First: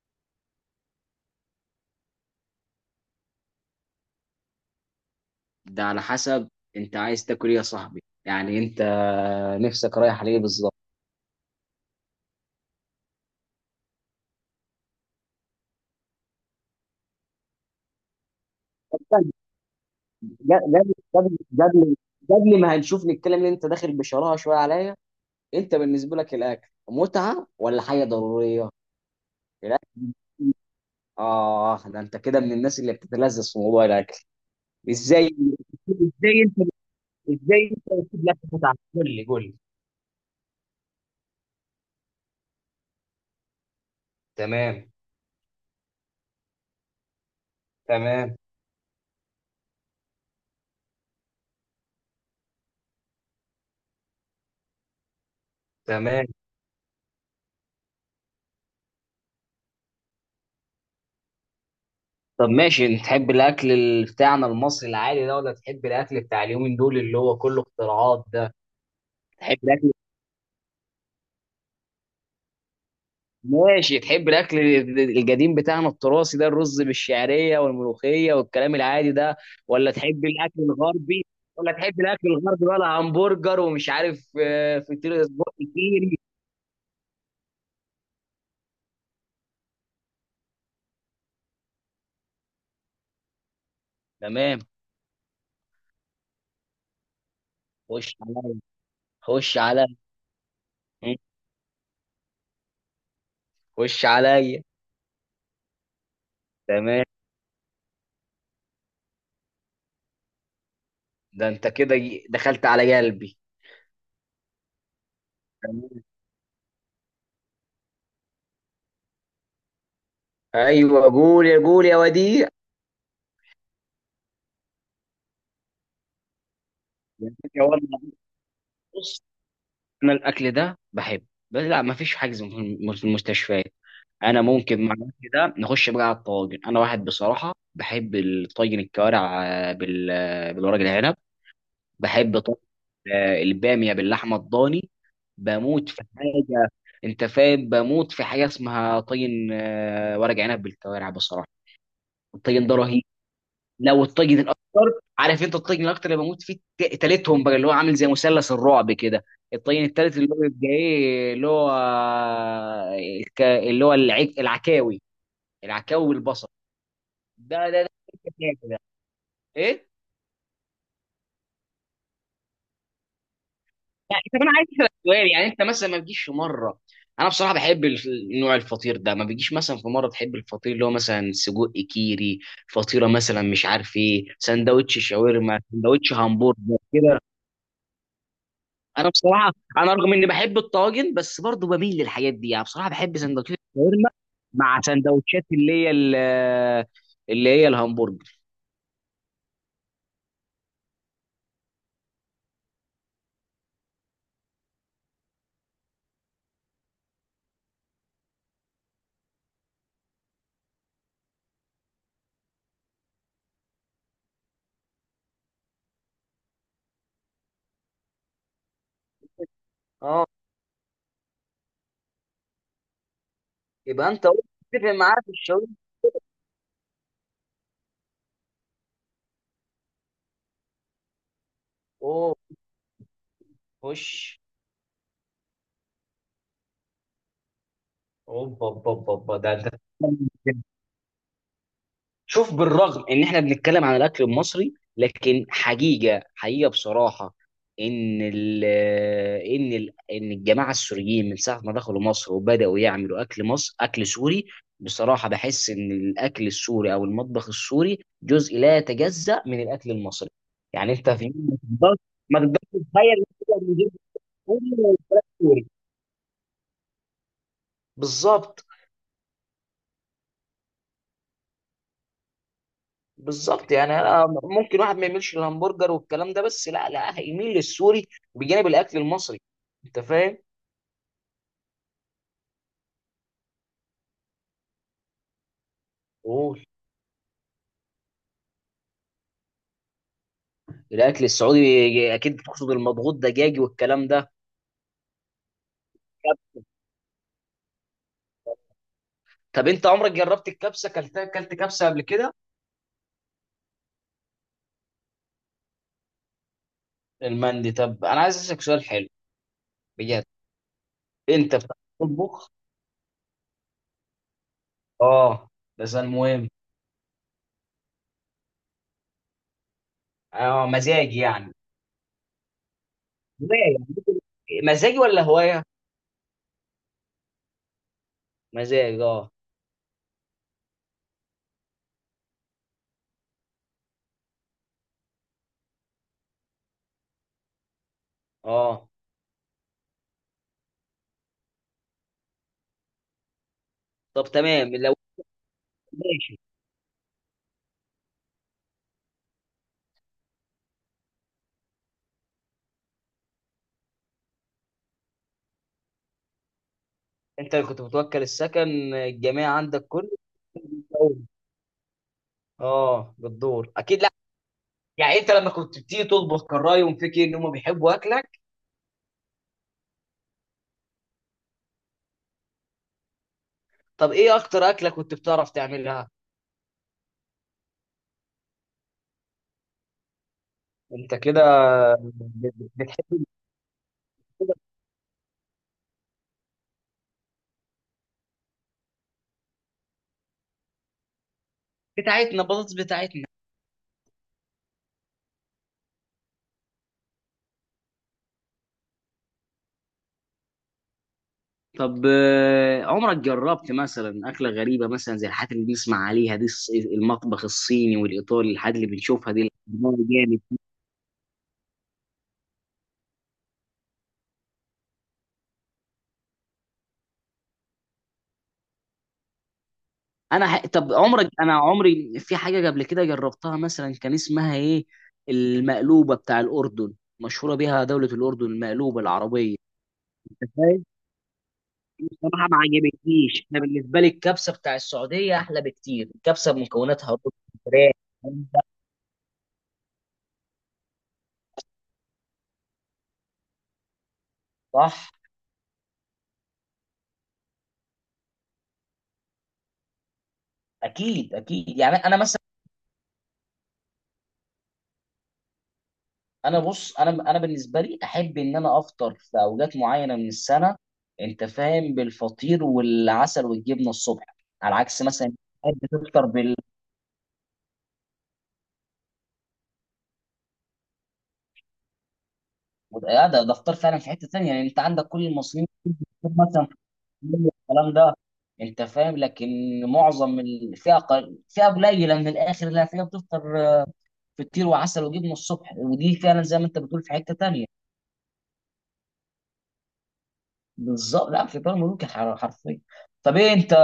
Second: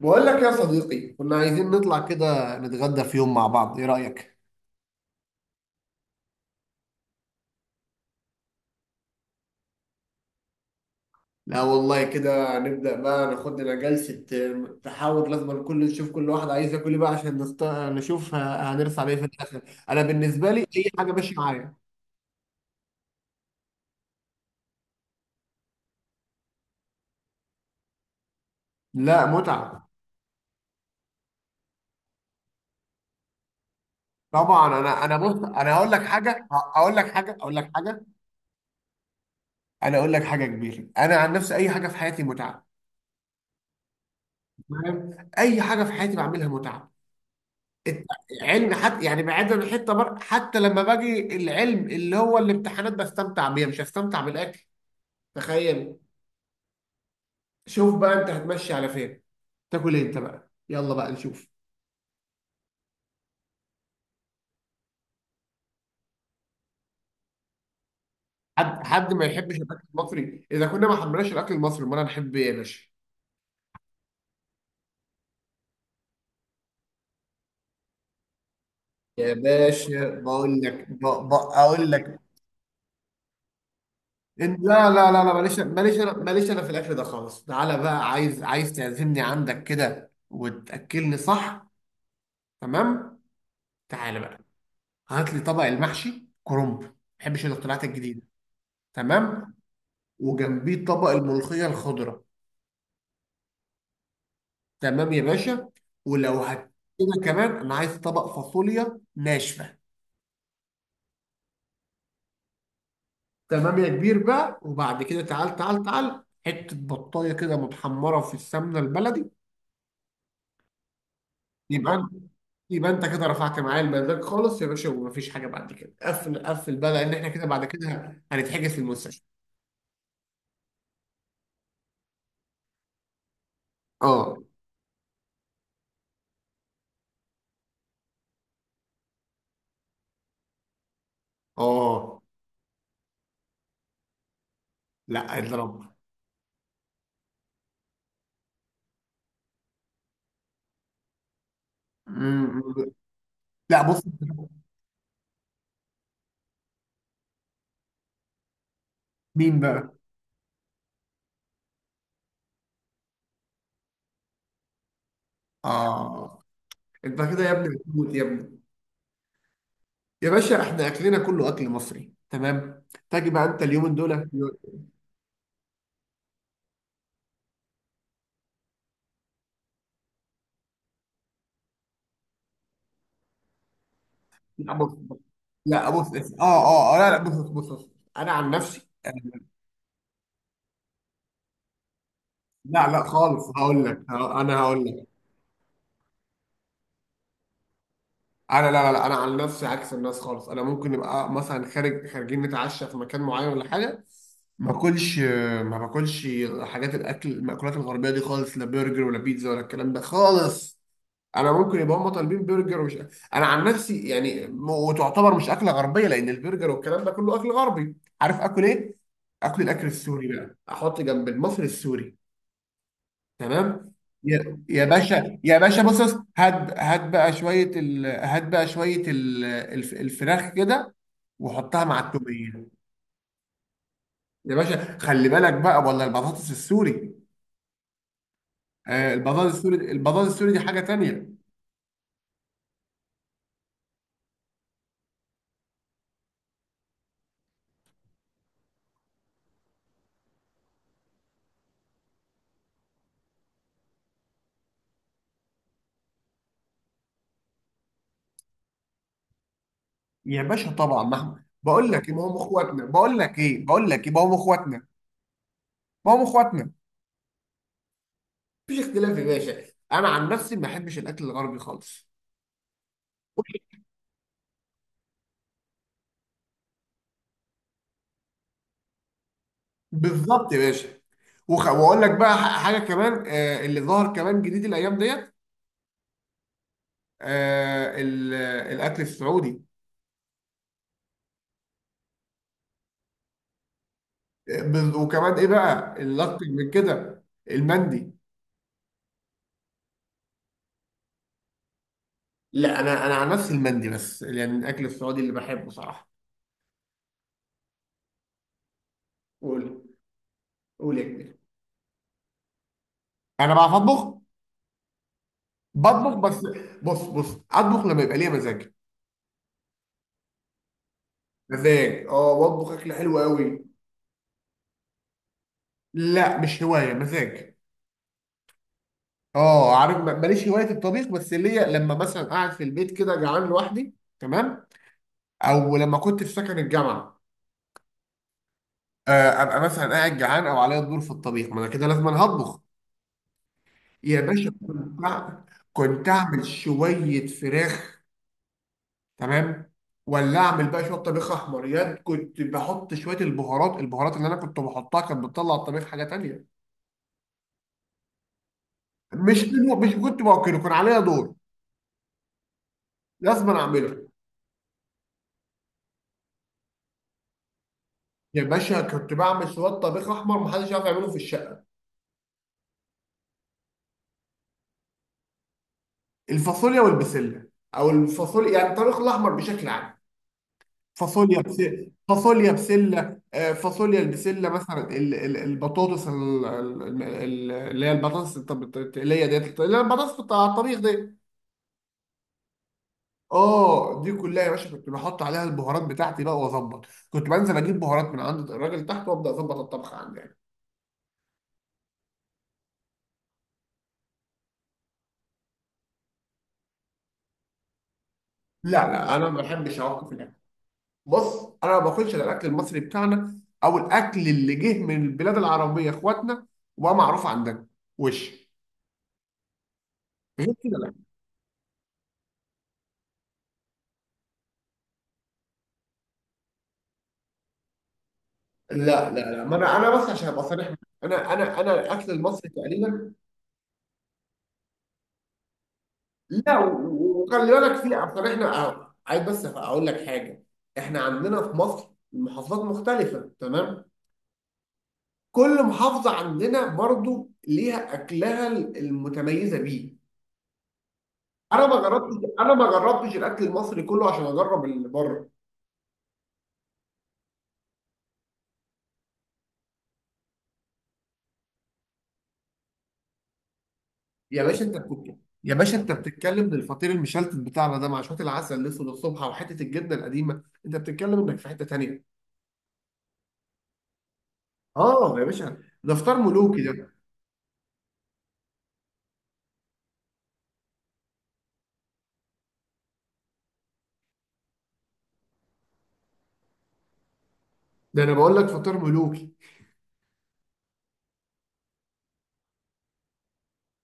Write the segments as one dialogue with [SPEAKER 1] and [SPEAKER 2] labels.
[SPEAKER 1] بقول لك يا صديقي، كنا عايزين نطلع كده نتغدى في يوم مع بعض، ايه رأيك؟
[SPEAKER 2] ده على حسب. انت عايز تاكل ايه يا صاحبي؟ يعني انت نفسك رايح ليه بالظبط؟
[SPEAKER 1] لا والله كده نبدأ بقى، ناخد لنا جلسة تحاور، لازم كل نشوف كل واحد عايز ياكل ايه بقى عشان نشوف هنرسى على ايه في
[SPEAKER 2] قبل
[SPEAKER 1] الآخر. انا بالنسبة لي اي حاجة ماشية
[SPEAKER 2] قبل
[SPEAKER 1] معايا.
[SPEAKER 2] قبل قبل ما هنشوف نتكلم ان انت داخل بشراهه شويه عليا. انت بالنسبه لك الاكل متعه ولا حاجه ضروريه؟
[SPEAKER 1] لا،
[SPEAKER 2] الاكل.
[SPEAKER 1] متعة.
[SPEAKER 2] اه، ده انت كده من الناس اللي بتتلذذ في موضوع الاكل.
[SPEAKER 1] طبعا، انا
[SPEAKER 2] ازاي
[SPEAKER 1] بص، انا هقول لك
[SPEAKER 2] ازاي
[SPEAKER 1] حاجة،
[SPEAKER 2] انت
[SPEAKER 1] اقول لك حاجة، اقول
[SPEAKER 2] ازاي
[SPEAKER 1] لك
[SPEAKER 2] انت
[SPEAKER 1] حاجة.
[SPEAKER 2] بتسيب لك متعه؟ قول لي قول لي.
[SPEAKER 1] انا اقول لك حاجة كبيرة، انا عن نفسي اي حاجة في حياتي متعة.
[SPEAKER 2] تمام،
[SPEAKER 1] تمام؟ اي حاجة في حياتي بعملها متعة.
[SPEAKER 2] تمام،
[SPEAKER 1] العلم حتى، يعني بعيدا عن حتى لما باجي العلم اللي هو الامتحانات بستمتع بيها، مش هستمتع بالاكل. تخيل.
[SPEAKER 2] تمام.
[SPEAKER 1] شوف بقى انت هتمشي على فين، تاكل ايه انت بقى، يلا بقى نشوف.
[SPEAKER 2] طب ماشي، انت تحب الاكل بتاعنا المصري العادي ده ولا تحب الاكل بتاع اليومين دول اللي هو كله اختراعات ده؟
[SPEAKER 1] حد ما يحبش
[SPEAKER 2] تحب
[SPEAKER 1] الاكل
[SPEAKER 2] الاكل
[SPEAKER 1] المصري؟ اذا كنا ما حبيناش الاكل المصري امال هنحب ايه يا باشا؟
[SPEAKER 2] ماشي تحب الاكل القديم بتاعنا التراثي ده، الرز بالشعريه والملوخيه والكلام العادي
[SPEAKER 1] يا
[SPEAKER 2] ده؟ ولا
[SPEAKER 1] باشا
[SPEAKER 2] تحب الاكل
[SPEAKER 1] بقول لك،
[SPEAKER 2] الغربي ولا
[SPEAKER 1] اقول
[SPEAKER 2] تحب
[SPEAKER 1] لك.
[SPEAKER 2] الاكل الغربي بقى، همبرجر ومش عارف
[SPEAKER 1] لا لا لا
[SPEAKER 2] فطير
[SPEAKER 1] لا
[SPEAKER 2] سجق
[SPEAKER 1] ماليش، انا
[SPEAKER 2] كيري؟
[SPEAKER 1] ماليش انا في الاكل ده خالص. تعالى بقى، عايز تعزمني عندك كده وتاكلني، صح؟ تمام. تعالى بقى،
[SPEAKER 2] تمام،
[SPEAKER 1] هات لي طبق المحشي كرنب، ما بحبش الاختراعات
[SPEAKER 2] خش
[SPEAKER 1] الجديده.
[SPEAKER 2] عليا،
[SPEAKER 1] تمام،
[SPEAKER 2] خش عليا،
[SPEAKER 1] وجنبيه طبق
[SPEAKER 2] م،
[SPEAKER 1] الملوخيه الخضراء.
[SPEAKER 2] خش عليا.
[SPEAKER 1] تمام يا باشا. ولو هت
[SPEAKER 2] تمام،
[SPEAKER 1] كده كمان انا عايز طبق فاصوليا ناشفه.
[SPEAKER 2] ده انت كده دخلت على قلبي.
[SPEAKER 1] تمام يا كبير بقى، وبعد كده، تعال تعال
[SPEAKER 2] تمام.
[SPEAKER 1] تعال حته بطايه كده متحمره في السمنه البلدي.
[SPEAKER 2] ايوه، قول يا قول
[SPEAKER 1] يبقى
[SPEAKER 2] يا
[SPEAKER 1] انت،
[SPEAKER 2] وديع.
[SPEAKER 1] يبقى انت كده رفعت معايا المزاج خالص يا باشا، ومفيش حاجه بعد كده، قفل بقى، لان احنا كده
[SPEAKER 2] يا
[SPEAKER 1] بعد
[SPEAKER 2] والله.
[SPEAKER 1] كده هنتحجز في
[SPEAKER 2] بص،
[SPEAKER 1] المستشفى.
[SPEAKER 2] انا الاكل ده بحبه بس لا، ما فيش حجز في في المستشفيات.
[SPEAKER 1] اه.
[SPEAKER 2] انا ممكن مع الاكل ده نخش بقى على الطواجن. انا واحد بصراحه بحب الطاجن الكوارع، بالورق العنب.
[SPEAKER 1] اه.
[SPEAKER 2] بحب طاجن الباميه باللحمه الضاني.
[SPEAKER 1] لا،
[SPEAKER 2] بموت
[SPEAKER 1] اضرب.
[SPEAKER 2] في حاجه، انت فاهم؟ بموت في حاجه اسمها طاجن ورق عنب بالكوارع بصراحه. الطاجن ده رهيب.
[SPEAKER 1] لا بص.
[SPEAKER 2] لو الطاجن الاكتر، عارف انت الطاجن الاكتر اللي بموت فيه تالتهم بقى، اللي هو عامل زي مثلث الرعب كده.
[SPEAKER 1] مين
[SPEAKER 2] الطاجن
[SPEAKER 1] بقى؟
[SPEAKER 2] التالت اللي هو بيبقى ايه؟ اللي هو اللي هو العكاوي. العكاوي
[SPEAKER 1] آه.
[SPEAKER 2] بالبصل.
[SPEAKER 1] أنت كده يا
[SPEAKER 2] ده
[SPEAKER 1] ابني
[SPEAKER 2] ده
[SPEAKER 1] بتموت يا
[SPEAKER 2] ده
[SPEAKER 1] ابني.
[SPEAKER 2] ده ايه؟
[SPEAKER 1] يا باشا إحنا أكلنا كله أكل مصري، تمام، تاجي بقى أنت اليومين دول.
[SPEAKER 2] لا، طب انا عايز اسالك سؤال، يعني انت مثلا ما بتجيش في مره؟ انا بصراحه بحب نوع الفطير ده، ما بيجيش مثلا في مره تحب الفطير اللي هو مثلا سجق كيري؟ فطيره مثلا، مش عارف ايه،
[SPEAKER 1] لا بص
[SPEAKER 2] سندوتش
[SPEAKER 1] بص.
[SPEAKER 2] شاورما،
[SPEAKER 1] لا بص
[SPEAKER 2] سندوتش
[SPEAKER 1] بص.
[SPEAKER 2] همبرجر
[SPEAKER 1] لا،
[SPEAKER 2] كده؟
[SPEAKER 1] بص بص. أنا عن نفسي،
[SPEAKER 2] انا بصراحه رغم اني بحب الطواجن بس برضو بميل للحاجات دي، يعني
[SPEAKER 1] لا
[SPEAKER 2] بصراحه
[SPEAKER 1] لا
[SPEAKER 2] بحب
[SPEAKER 1] خالص
[SPEAKER 2] سندوتشات
[SPEAKER 1] هقول لك،
[SPEAKER 2] الشاورما،
[SPEAKER 1] أنا
[SPEAKER 2] مع
[SPEAKER 1] هقول لك.
[SPEAKER 2] سندوتشات اللي هي اللي هي الهمبرجر.
[SPEAKER 1] أنا لا، أنا عن نفسي عكس الناس خالص. أنا ممكن نبقى مثلا خارج، خارجين نتعشى في مكان معين ولا حاجة، ما باكلش، ما باكلش حاجات الأكل، المأكولات الغربية دي خالص، لا برجر ولا بيتزا ولا الكلام ده خالص. انا ممكن يبقى هم طالبين برجر ومش، انا عن نفسي يعني، وتعتبر مش اكله غربيه، لان البرجر والكلام ده كله اكل غربي. عارف اكل ايه؟ اكل، الاكل
[SPEAKER 2] اه،
[SPEAKER 1] السوري بقى، احط جنب المصري السوري. تمام.
[SPEAKER 2] يبقى انت قلت
[SPEAKER 1] يا يا
[SPEAKER 2] تتفق معايا في
[SPEAKER 1] باشا يا
[SPEAKER 2] الشاورما.
[SPEAKER 1] باشا، بص بص، هات بقى شويه هات بقى شويه الفراخ كده، وحطها مع
[SPEAKER 2] اوه،
[SPEAKER 1] التوميه.
[SPEAKER 2] خش.
[SPEAKER 1] يا باشا خلي بالك بقى، ولا البطاطس السوري.
[SPEAKER 2] اوبا اوبا
[SPEAKER 1] آه،
[SPEAKER 2] اوبا. ده
[SPEAKER 1] البطاطس
[SPEAKER 2] ده
[SPEAKER 1] السوري، البطاطس السوري دي حاجه تانيه.
[SPEAKER 2] شوف، بالرغم ان احنا بنتكلم عن الاكل المصري لكن حقيقه حقيقه بصراحه، ان ال ان الجماعه السوريين من ساعه ما دخلوا مصر وبداوا يعملوا اكل مصر اكل سوري. بصراحه بحس ان الاكل السوري او المطبخ السوري جزء لا يتجزأ من الاكل المصري.
[SPEAKER 1] يا باشا
[SPEAKER 2] يعني
[SPEAKER 1] طبعا،
[SPEAKER 2] انت
[SPEAKER 1] ما
[SPEAKER 2] في،
[SPEAKER 1] احنا
[SPEAKER 2] ما
[SPEAKER 1] بقول
[SPEAKER 2] تقدرش
[SPEAKER 1] لك ايه، ما هم
[SPEAKER 2] ما تقدرش
[SPEAKER 1] اخواتنا،
[SPEAKER 2] تتخيل
[SPEAKER 1] بقول
[SPEAKER 2] إن
[SPEAKER 1] لك
[SPEAKER 2] إحنا
[SPEAKER 1] ايه، بقول
[SPEAKER 2] بنجيب
[SPEAKER 1] لك ايه، ما هم
[SPEAKER 2] سوري
[SPEAKER 1] اخواتنا.
[SPEAKER 2] والفراخ سوري.
[SPEAKER 1] ما هم اخواتنا،
[SPEAKER 2] بالظبط.
[SPEAKER 1] مفيش اختلاف يا باشا. انا عن نفسي ما بحبش الاكل الغربي خالص.
[SPEAKER 2] بالظبط يعني انا ممكن واحد ما يميلش للهمبرجر والكلام ده بس لا، لا هيميل للسوري، بجانب الاكل المصري. انت فاهم؟
[SPEAKER 1] بالظبط يا باشا. واقول لك بقى، حاجه كمان، آه اللي ظهر كمان جديد الايام ديت.
[SPEAKER 2] قول.
[SPEAKER 1] آه الاكل السعودي.
[SPEAKER 2] الاكل السعودي، اكيد بتقصد المضغوط دجاجي والكلام ده.
[SPEAKER 1] وكمان ايه بقى اللي
[SPEAKER 2] طب
[SPEAKER 1] اكتر من كده؟ المندي.
[SPEAKER 2] طب انت عمرك جربت الكبسه؟ اكلتها؟ اكلت كبسه قبل كده؟
[SPEAKER 1] لا، انا عن نفسي المندي بس يعني الاكل السعودي اللي بحبه صراحه.
[SPEAKER 2] المندي. طب انا عايز اسالك سؤال حلو،
[SPEAKER 1] قول.
[SPEAKER 2] بجد.
[SPEAKER 1] قول يا كبير.
[SPEAKER 2] انت بتعرف تطبخ؟
[SPEAKER 1] انا بعرف اطبخ.
[SPEAKER 2] اه، بس
[SPEAKER 1] بطبخ بس،
[SPEAKER 2] المهم.
[SPEAKER 1] بص بص، اطبخ لما يبقى ليا مزاج.
[SPEAKER 2] اه، مزاج يعني.
[SPEAKER 1] مزاج، اه، واطبخ اكل حلو
[SPEAKER 2] هوايه
[SPEAKER 1] قوي.
[SPEAKER 2] يعني. مزاجي ولا هوايه؟
[SPEAKER 1] لا، مش هوايه، مزاج.
[SPEAKER 2] مزاج، اه.
[SPEAKER 1] اه، عارف، ماليش هوايه الطبيخ، بس ليا لما مثلا قاعد في البيت كده جعان لوحدي، تمام، او لما كنت في سكن الجامعه،
[SPEAKER 2] اه،
[SPEAKER 1] ابقى مثلا قاعد جعان، او عليا الدور في الطبيخ، ما انا كده لازم أنا هطبخ. يا
[SPEAKER 2] طب
[SPEAKER 1] باشا
[SPEAKER 2] تمام لو.
[SPEAKER 1] كنت كنت
[SPEAKER 2] ماشي،
[SPEAKER 1] اعمل شويه فراخ، تمام، ولا اعمل بقى شويه طبيخ احمر. ياد كنت بحط شويه البهارات، البهارات اللي انا كنت بحطها كانت بتطلع الطبيخ حاجه تانية.
[SPEAKER 2] انت اللي كنت متوكل السكن
[SPEAKER 1] مش
[SPEAKER 2] الجميع
[SPEAKER 1] منو
[SPEAKER 2] عندك
[SPEAKER 1] مش
[SPEAKER 2] كله؟
[SPEAKER 1] كنت باكله، كان عليا
[SPEAKER 2] بتدور.
[SPEAKER 1] دور،
[SPEAKER 2] اه،
[SPEAKER 1] لازم أنا
[SPEAKER 2] بتدور اكيد.
[SPEAKER 1] اعمله.
[SPEAKER 2] لا. يعني انت لما كنت بتيجي تطبخ كان رايهم فيك إيه؟ ان هم بيحبوا اكلك؟
[SPEAKER 1] يا باشا كنت بعمل شويه طبيخ احمر محدش يعرف يعمله في الشقه.
[SPEAKER 2] طب ايه اكتر اكله كنت بتعرف تعملها؟
[SPEAKER 1] الفاصوليا والبسله، او الفاصوليا، يعني الطبيخ الاحمر بشكل عام.
[SPEAKER 2] انت
[SPEAKER 1] فاصوليا
[SPEAKER 2] كده
[SPEAKER 1] بسله، فاصوليا بسله،
[SPEAKER 2] بتحب.
[SPEAKER 1] فاصوليا البسله، مثلا البطاطس، اللي هي البطاطس، التقليه ديت، اللي هي البطاطس بتاع الطبيخ ديت.
[SPEAKER 2] بتاعتنا، بطاطس بتاعتنا.
[SPEAKER 1] اه دي كلها يا باشا كنت بحط عليها البهارات بتاعتي بقى واظبط، كنت بنزل اجيب بهارات من عند الراجل تحت وابدا اظبط الطبخ عندي يعني.
[SPEAKER 2] طب عمرك جربت مثلا أكلة غريبة، مثلا زي الحاجات اللي بنسمع عليها دي، المطبخ الصيني والإيطالي،
[SPEAKER 1] لا
[SPEAKER 2] الحاجات اللي
[SPEAKER 1] لا انا
[SPEAKER 2] بنشوفها
[SPEAKER 1] ما
[SPEAKER 2] دي؟
[SPEAKER 1] بحبش
[SPEAKER 2] لا.
[SPEAKER 1] اوقف الاكل.
[SPEAKER 2] جامد.
[SPEAKER 1] بص، انا ما باكلش الا الاكل المصري بتاعنا، او الاكل اللي جه من البلاد العربيه، اخواتنا، وبقى معروف عندنا. وش غير كده
[SPEAKER 2] طب
[SPEAKER 1] لا.
[SPEAKER 2] عمرك، انا عمري في حاجه قبل كده جربتها مثلا كان اسمها ايه؟ المقلوبه بتاع الاردن، مشهوره بيها دوله الاردن، المقلوبه
[SPEAKER 1] لا، ما
[SPEAKER 2] العربيه.
[SPEAKER 1] انا بس عشان ابقى
[SPEAKER 2] انت
[SPEAKER 1] صريح معاك.
[SPEAKER 2] فاهم،
[SPEAKER 1] انا الاكل
[SPEAKER 2] بصراحه
[SPEAKER 1] المصري
[SPEAKER 2] ما
[SPEAKER 1] تقريبا.
[SPEAKER 2] عجبتنيش. انا بالنسبه لي الكبسه بتاع السعوديه احلى بكتير، الكبسه
[SPEAKER 1] لا،
[SPEAKER 2] بمكوناتها: رز،
[SPEAKER 1] وخلي بالك،
[SPEAKER 2] فراخ،
[SPEAKER 1] في اصل
[SPEAKER 2] كبدة،
[SPEAKER 1] احنا، عايز بس اقول لك حاجه، احنا عندنا في مصر محافظات مختلفه، تمام،
[SPEAKER 2] صح.
[SPEAKER 1] كل محافظة عندنا برضو ليها أكلها المتميزة بيه.
[SPEAKER 2] اكيد
[SPEAKER 1] أنا
[SPEAKER 2] اكيد
[SPEAKER 1] ما
[SPEAKER 2] يعني انا
[SPEAKER 1] جربتش،
[SPEAKER 2] مثلا.
[SPEAKER 1] أنا ما جربتش الأكل المصري كله عشان أجرب اللي بره.
[SPEAKER 2] انا بص، انا بالنسبه لي احب ان انا افطر في اوقات معينه من السنه. انت فاهم، بالفطير والعسل والجبنه الصبح.
[SPEAKER 1] يا باشا أنت
[SPEAKER 2] على عكس
[SPEAKER 1] بتتكلم،
[SPEAKER 2] مثلا،
[SPEAKER 1] يا باشا
[SPEAKER 2] تحب
[SPEAKER 1] أنت
[SPEAKER 2] تفطر؟
[SPEAKER 1] بتتكلم، إن الفطير المشلتت بتاعنا ده مع شوية العسل الأسود الصبح، وحتة الجبنة القديمة، أنت بتتكلم إنك في حتة تانية.
[SPEAKER 2] ده فطار فعلا في حته ثانيه، يعني انت عندك
[SPEAKER 1] آه يا
[SPEAKER 2] كل
[SPEAKER 1] باشا،
[SPEAKER 2] المصريين
[SPEAKER 1] ده فطار ملوكي
[SPEAKER 2] مثلا
[SPEAKER 1] ده.
[SPEAKER 2] في الكلام ده، انت فاهم؟ لكن معظم فئه، فئه قليله من الاخر اللي هتلاقيها بتفطر فطير وعسل وجبنه الصبح، ودي فعلا زي ما انت بتقول في حته ثانيه.
[SPEAKER 1] ده أنا بقول لك فطار ملوكي.
[SPEAKER 2] بالظبط. لا فطار ملوكي حرفيا. طب، ايه انت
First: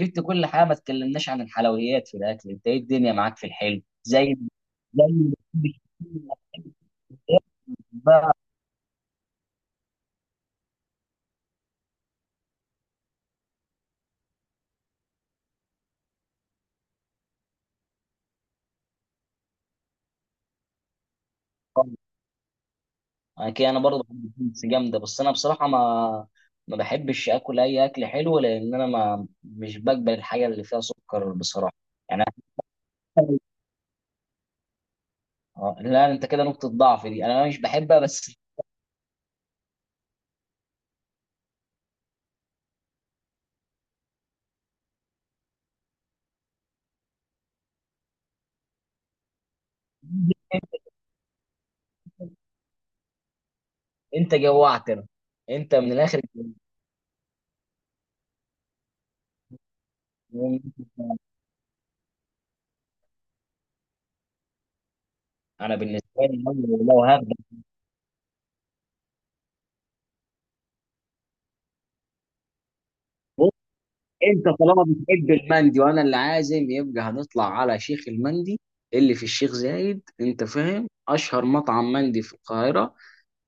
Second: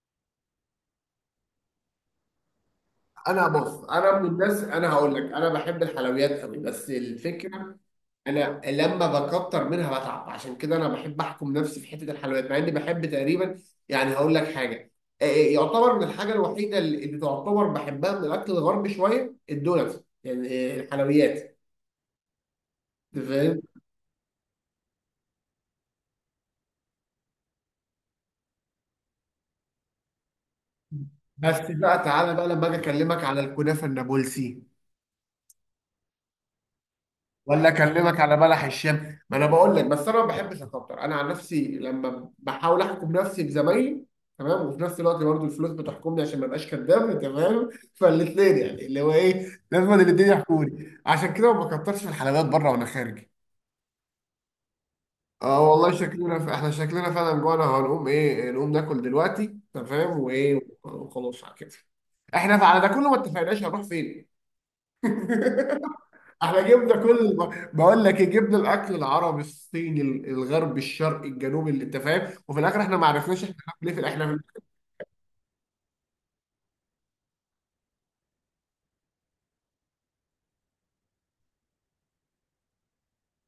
[SPEAKER 2] جبت كل حاجه ما تكلمناش عن الحلويات في الاكل. انت ايه الدنيا معاك في
[SPEAKER 1] أنا
[SPEAKER 2] الحلو؟
[SPEAKER 1] بص، أنا من
[SPEAKER 2] زي
[SPEAKER 1] الناس، أنا هقول لك، أنا بحب الحلويات قوي، بس الفكرة
[SPEAKER 2] زي
[SPEAKER 1] انا لما بكتر منها بتعب، عشان كده انا بحب احكم نفسي في حته الحلويات، مع اني بحب تقريبا، يعني هقول لك حاجه، يعتبر من الحاجه الوحيده اللي تعتبر بحبها من الاكل الغربي شويه الدونتس يعني، الحلويات. أنت فاهم.
[SPEAKER 2] اكيد انا برضه بحب البيتزا جامده بس انا بصراحه ما بحبش اكل اي اكل حلو لان انا ما مش بقبل الحاجه اللي فيها سكر
[SPEAKER 1] بس
[SPEAKER 2] بصراحه.
[SPEAKER 1] بقى
[SPEAKER 2] يعني
[SPEAKER 1] تعالى بقى لما اجي اكلمك
[SPEAKER 2] أنا-
[SPEAKER 1] على الكنافه النابلسي،
[SPEAKER 2] لا انت كده نقطه ضعف دي انا مش
[SPEAKER 1] ولا
[SPEAKER 2] بحبها
[SPEAKER 1] اكلمك على
[SPEAKER 2] بس.
[SPEAKER 1] بلح الشام. ما انا بقول لك، بس انا ما بحبش اكتر، انا عن نفسي لما بحاول احكم نفسي بزمايلي، تمام، وفي نفس الوقت برضه الفلوس بتحكمني عشان ما ابقاش كداب، تمام، فالاثنين يعني اللي هو ايه، لازم الاثنين يحكوني، عشان كده ما بكترش في الحلويات بره وانا خارج.
[SPEAKER 2] انت جوعتنا.
[SPEAKER 1] اه
[SPEAKER 2] انت
[SPEAKER 1] والله
[SPEAKER 2] من الاخر.
[SPEAKER 1] شكلنا احنا شكلنا فعلا جوعنا، هنقوم ايه؟ نقوم ناكل دلوقتي، تمام، وايه وخلاص على كده. احنا على ده كله ما اتفقناش هنروح فين.
[SPEAKER 2] انا بالنسبه لي
[SPEAKER 1] احنا
[SPEAKER 2] لو،
[SPEAKER 1] جبنا
[SPEAKER 2] هبدا.
[SPEAKER 1] كل، بقول لك إيه، جبنا الاكل العربي، الصيني، الغربي، الشرقي، الجنوبي، اللي انت فاهم، وفي الاخر احنا ما عرفناش
[SPEAKER 2] بص،
[SPEAKER 1] احنا هناكل ايه في الاخر. احنا
[SPEAKER 2] انت
[SPEAKER 1] هناكل-
[SPEAKER 2] طالما بتحب المندي وانا اللي عازم، يبقى هنطلع على شيخ المندي اللي في الشيخ زايد، انت فاهم؟ اشهر مطعم مندي في القاهره.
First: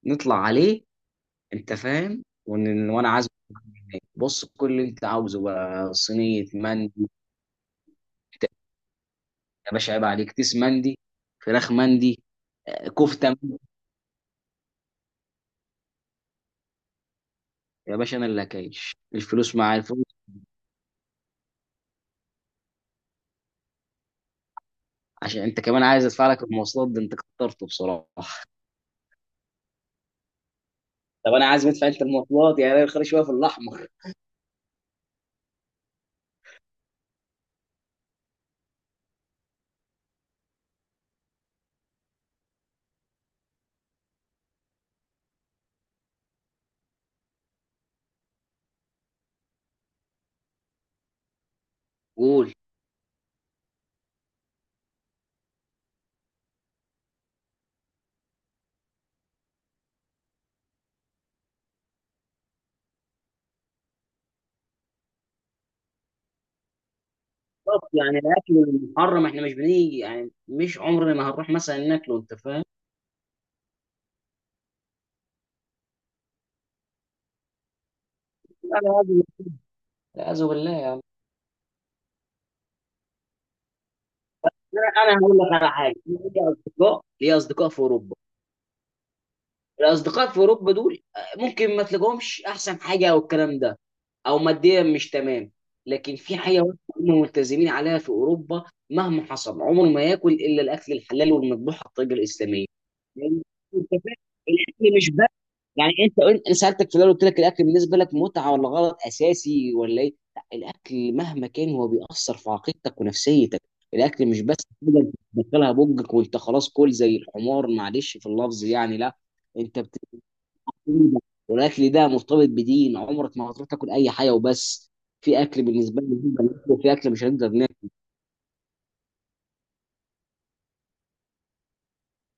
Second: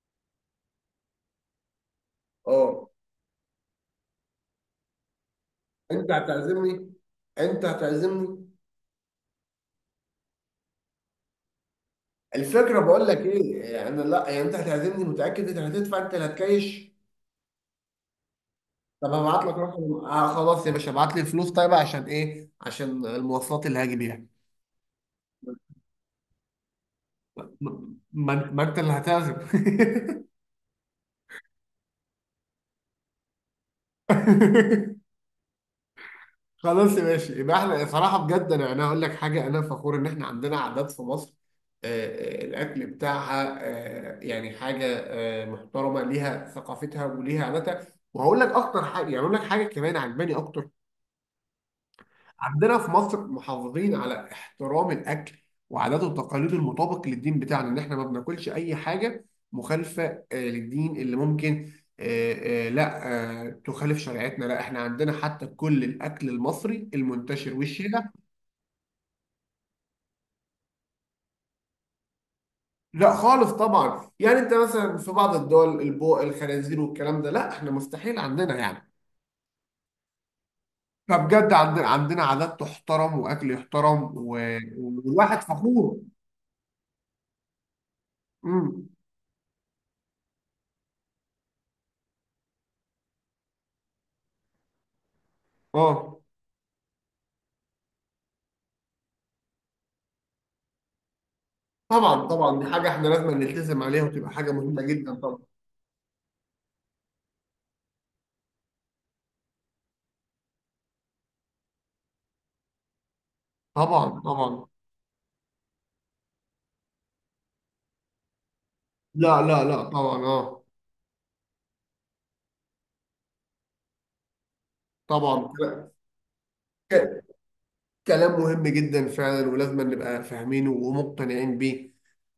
[SPEAKER 2] نطلع عليه، انت فاهم؟
[SPEAKER 1] اه.
[SPEAKER 2] وانا عازمك هناك. بص، كل اللي انت عاوزه بقى:
[SPEAKER 1] انت
[SPEAKER 2] صينيه
[SPEAKER 1] هتعزمني؟
[SPEAKER 2] مندي،
[SPEAKER 1] انت هتعزمني؟
[SPEAKER 2] يا باشا عيب عليك، كيس مندي، فراخ مندي،
[SPEAKER 1] الفكره بقول لك
[SPEAKER 2] كفته مندي.
[SPEAKER 1] ايه، انا لا يعني انت هتعزمني؟ متاكد انت هتدفع؟ انت اللي هتكايش؟
[SPEAKER 2] يا باشا انا اللي هكايش،
[SPEAKER 1] طب هبعت لك
[SPEAKER 2] الفلوس معايا.
[SPEAKER 1] رقم،
[SPEAKER 2] الفلوس
[SPEAKER 1] آه خلاص يا باشا، ابعت لي الفلوس طيب عشان ايه؟ عشان المواصلات اللي هاجي بيها.
[SPEAKER 2] عشان انت كمان عايز ادفع لك المواصلات؟ ده انت كترته بصراحه.
[SPEAKER 1] ما انت، ما انت اللي هتعزم.
[SPEAKER 2] طب انا عايز ادفع انت المواصلات، يعني انا خلي شويه في الاحمر.
[SPEAKER 1] خلاص يا ماشي، يبقى احنا صراحة بجد، انا هقول لك حاجة، انا فخور ان احنا عندنا عادات في مصر، الاكل بتاعها، يعني حاجة محترمة ليها ثقافتها وليها عاداتها. وهقول لك اكتر حاجة يعني، اقول لك حاجة كمان عجباني اكتر.
[SPEAKER 2] قول.
[SPEAKER 1] عندنا في مصر محافظين على احترام الاكل وعاداته وتقاليده المطابق للدين بتاعنا، ان احنا ما بناكلش اي حاجة مخالفة للدين، اللي ممكن، آه، آه، لا آه، تخالف شريعتنا. لا احنا عندنا حتى كل الاكل المصري المنتشر
[SPEAKER 2] طب
[SPEAKER 1] والشائع.
[SPEAKER 2] يعني الاكل المحرم، احنا مش بنيجي يعني، مش عمرنا ما هنروح مثلا ناكله، انت فاهم؟
[SPEAKER 1] لا خالص طبعا، يعني انت مثلا في بعض الدول البوق الخنازير والكلام ده، لا احنا مستحيل عندنا
[SPEAKER 2] انا
[SPEAKER 1] يعني.
[SPEAKER 2] عايز، لا أعوذ بالله يا عم.
[SPEAKER 1] فبجد، عندنا عادات تحترم، واكل يحترم، و-
[SPEAKER 2] انا هقول
[SPEAKER 1] والواحد
[SPEAKER 2] لك على حاجه.
[SPEAKER 1] فخور.
[SPEAKER 2] ليا اصدقاء في اوروبا.
[SPEAKER 1] امم.
[SPEAKER 2] الاصدقاء في اوروبا دول ممكن ما تلاقوهمش احسن حاجه، او الكلام ده، او ماديا مش تمام. لكن
[SPEAKER 1] اه.
[SPEAKER 2] في حاجه واحدة هم ملتزمين عليها في اوروبا، مهما حصل عمره ما ياكل الا الاكل الحلال والمذبوح على الطريقه
[SPEAKER 1] طبعا طبعا،
[SPEAKER 2] الاسلاميه.
[SPEAKER 1] دي حاجه احنا لازم
[SPEAKER 2] لأن
[SPEAKER 1] نلتزم
[SPEAKER 2] أنت
[SPEAKER 1] عليها،
[SPEAKER 2] فاهم،
[SPEAKER 1] وتبقى حاجه مهمه
[SPEAKER 2] الاكل مش
[SPEAKER 1] جدا
[SPEAKER 2] بقى
[SPEAKER 1] طبعا.
[SPEAKER 2] يعني. انا سالتك في الاول قلت لك الاكل بالنسبه لك متعه ولا غلط اساسي ولا ايه. لا، الاكل مهما كان هو بيأثر في عقيدتك ونفسيتك.
[SPEAKER 1] طبعا
[SPEAKER 2] الاكل مش بس
[SPEAKER 1] طبعا.
[SPEAKER 2] حاجه أنت بتدخلها بوجك وانت خلاص كل زي الحمار، معلش في اللفظ، يعني لا.
[SPEAKER 1] لا لا
[SPEAKER 2] انت.
[SPEAKER 1] لا طبعا، اه
[SPEAKER 2] والاكل ده مرتبط بدين، عمرك ما هتروح تاكل اي حاجه وبس. في
[SPEAKER 1] طبعا.
[SPEAKER 2] اكل بالنسبه لي نقدر ناكله وفي اكل
[SPEAKER 1] ك-
[SPEAKER 2] مش هنقدر ناكله.
[SPEAKER 1] كلام مهم جدا فعلا، ولازم نبقى فاهمينه ومقتنعين بيه،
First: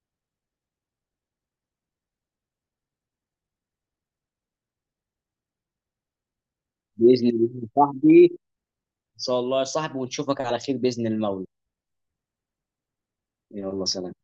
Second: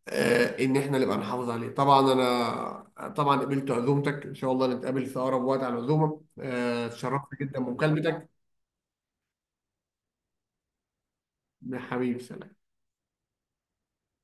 [SPEAKER 1] ان احنا نبقى نحافظ عليه. طبعا، انا طبعا قبلت عزومتك، ان شاء الله نتقابل في اقرب وقت على العزومه. اتشرفت
[SPEAKER 2] باذن الله
[SPEAKER 1] جدا
[SPEAKER 2] يا صاحبي،
[SPEAKER 1] بمكالمتك.
[SPEAKER 2] ان شاء الله يا صاحبي، ونشوفك على خير باذن المولى.
[SPEAKER 1] حبيبي سلام.
[SPEAKER 2] يلا، سلام.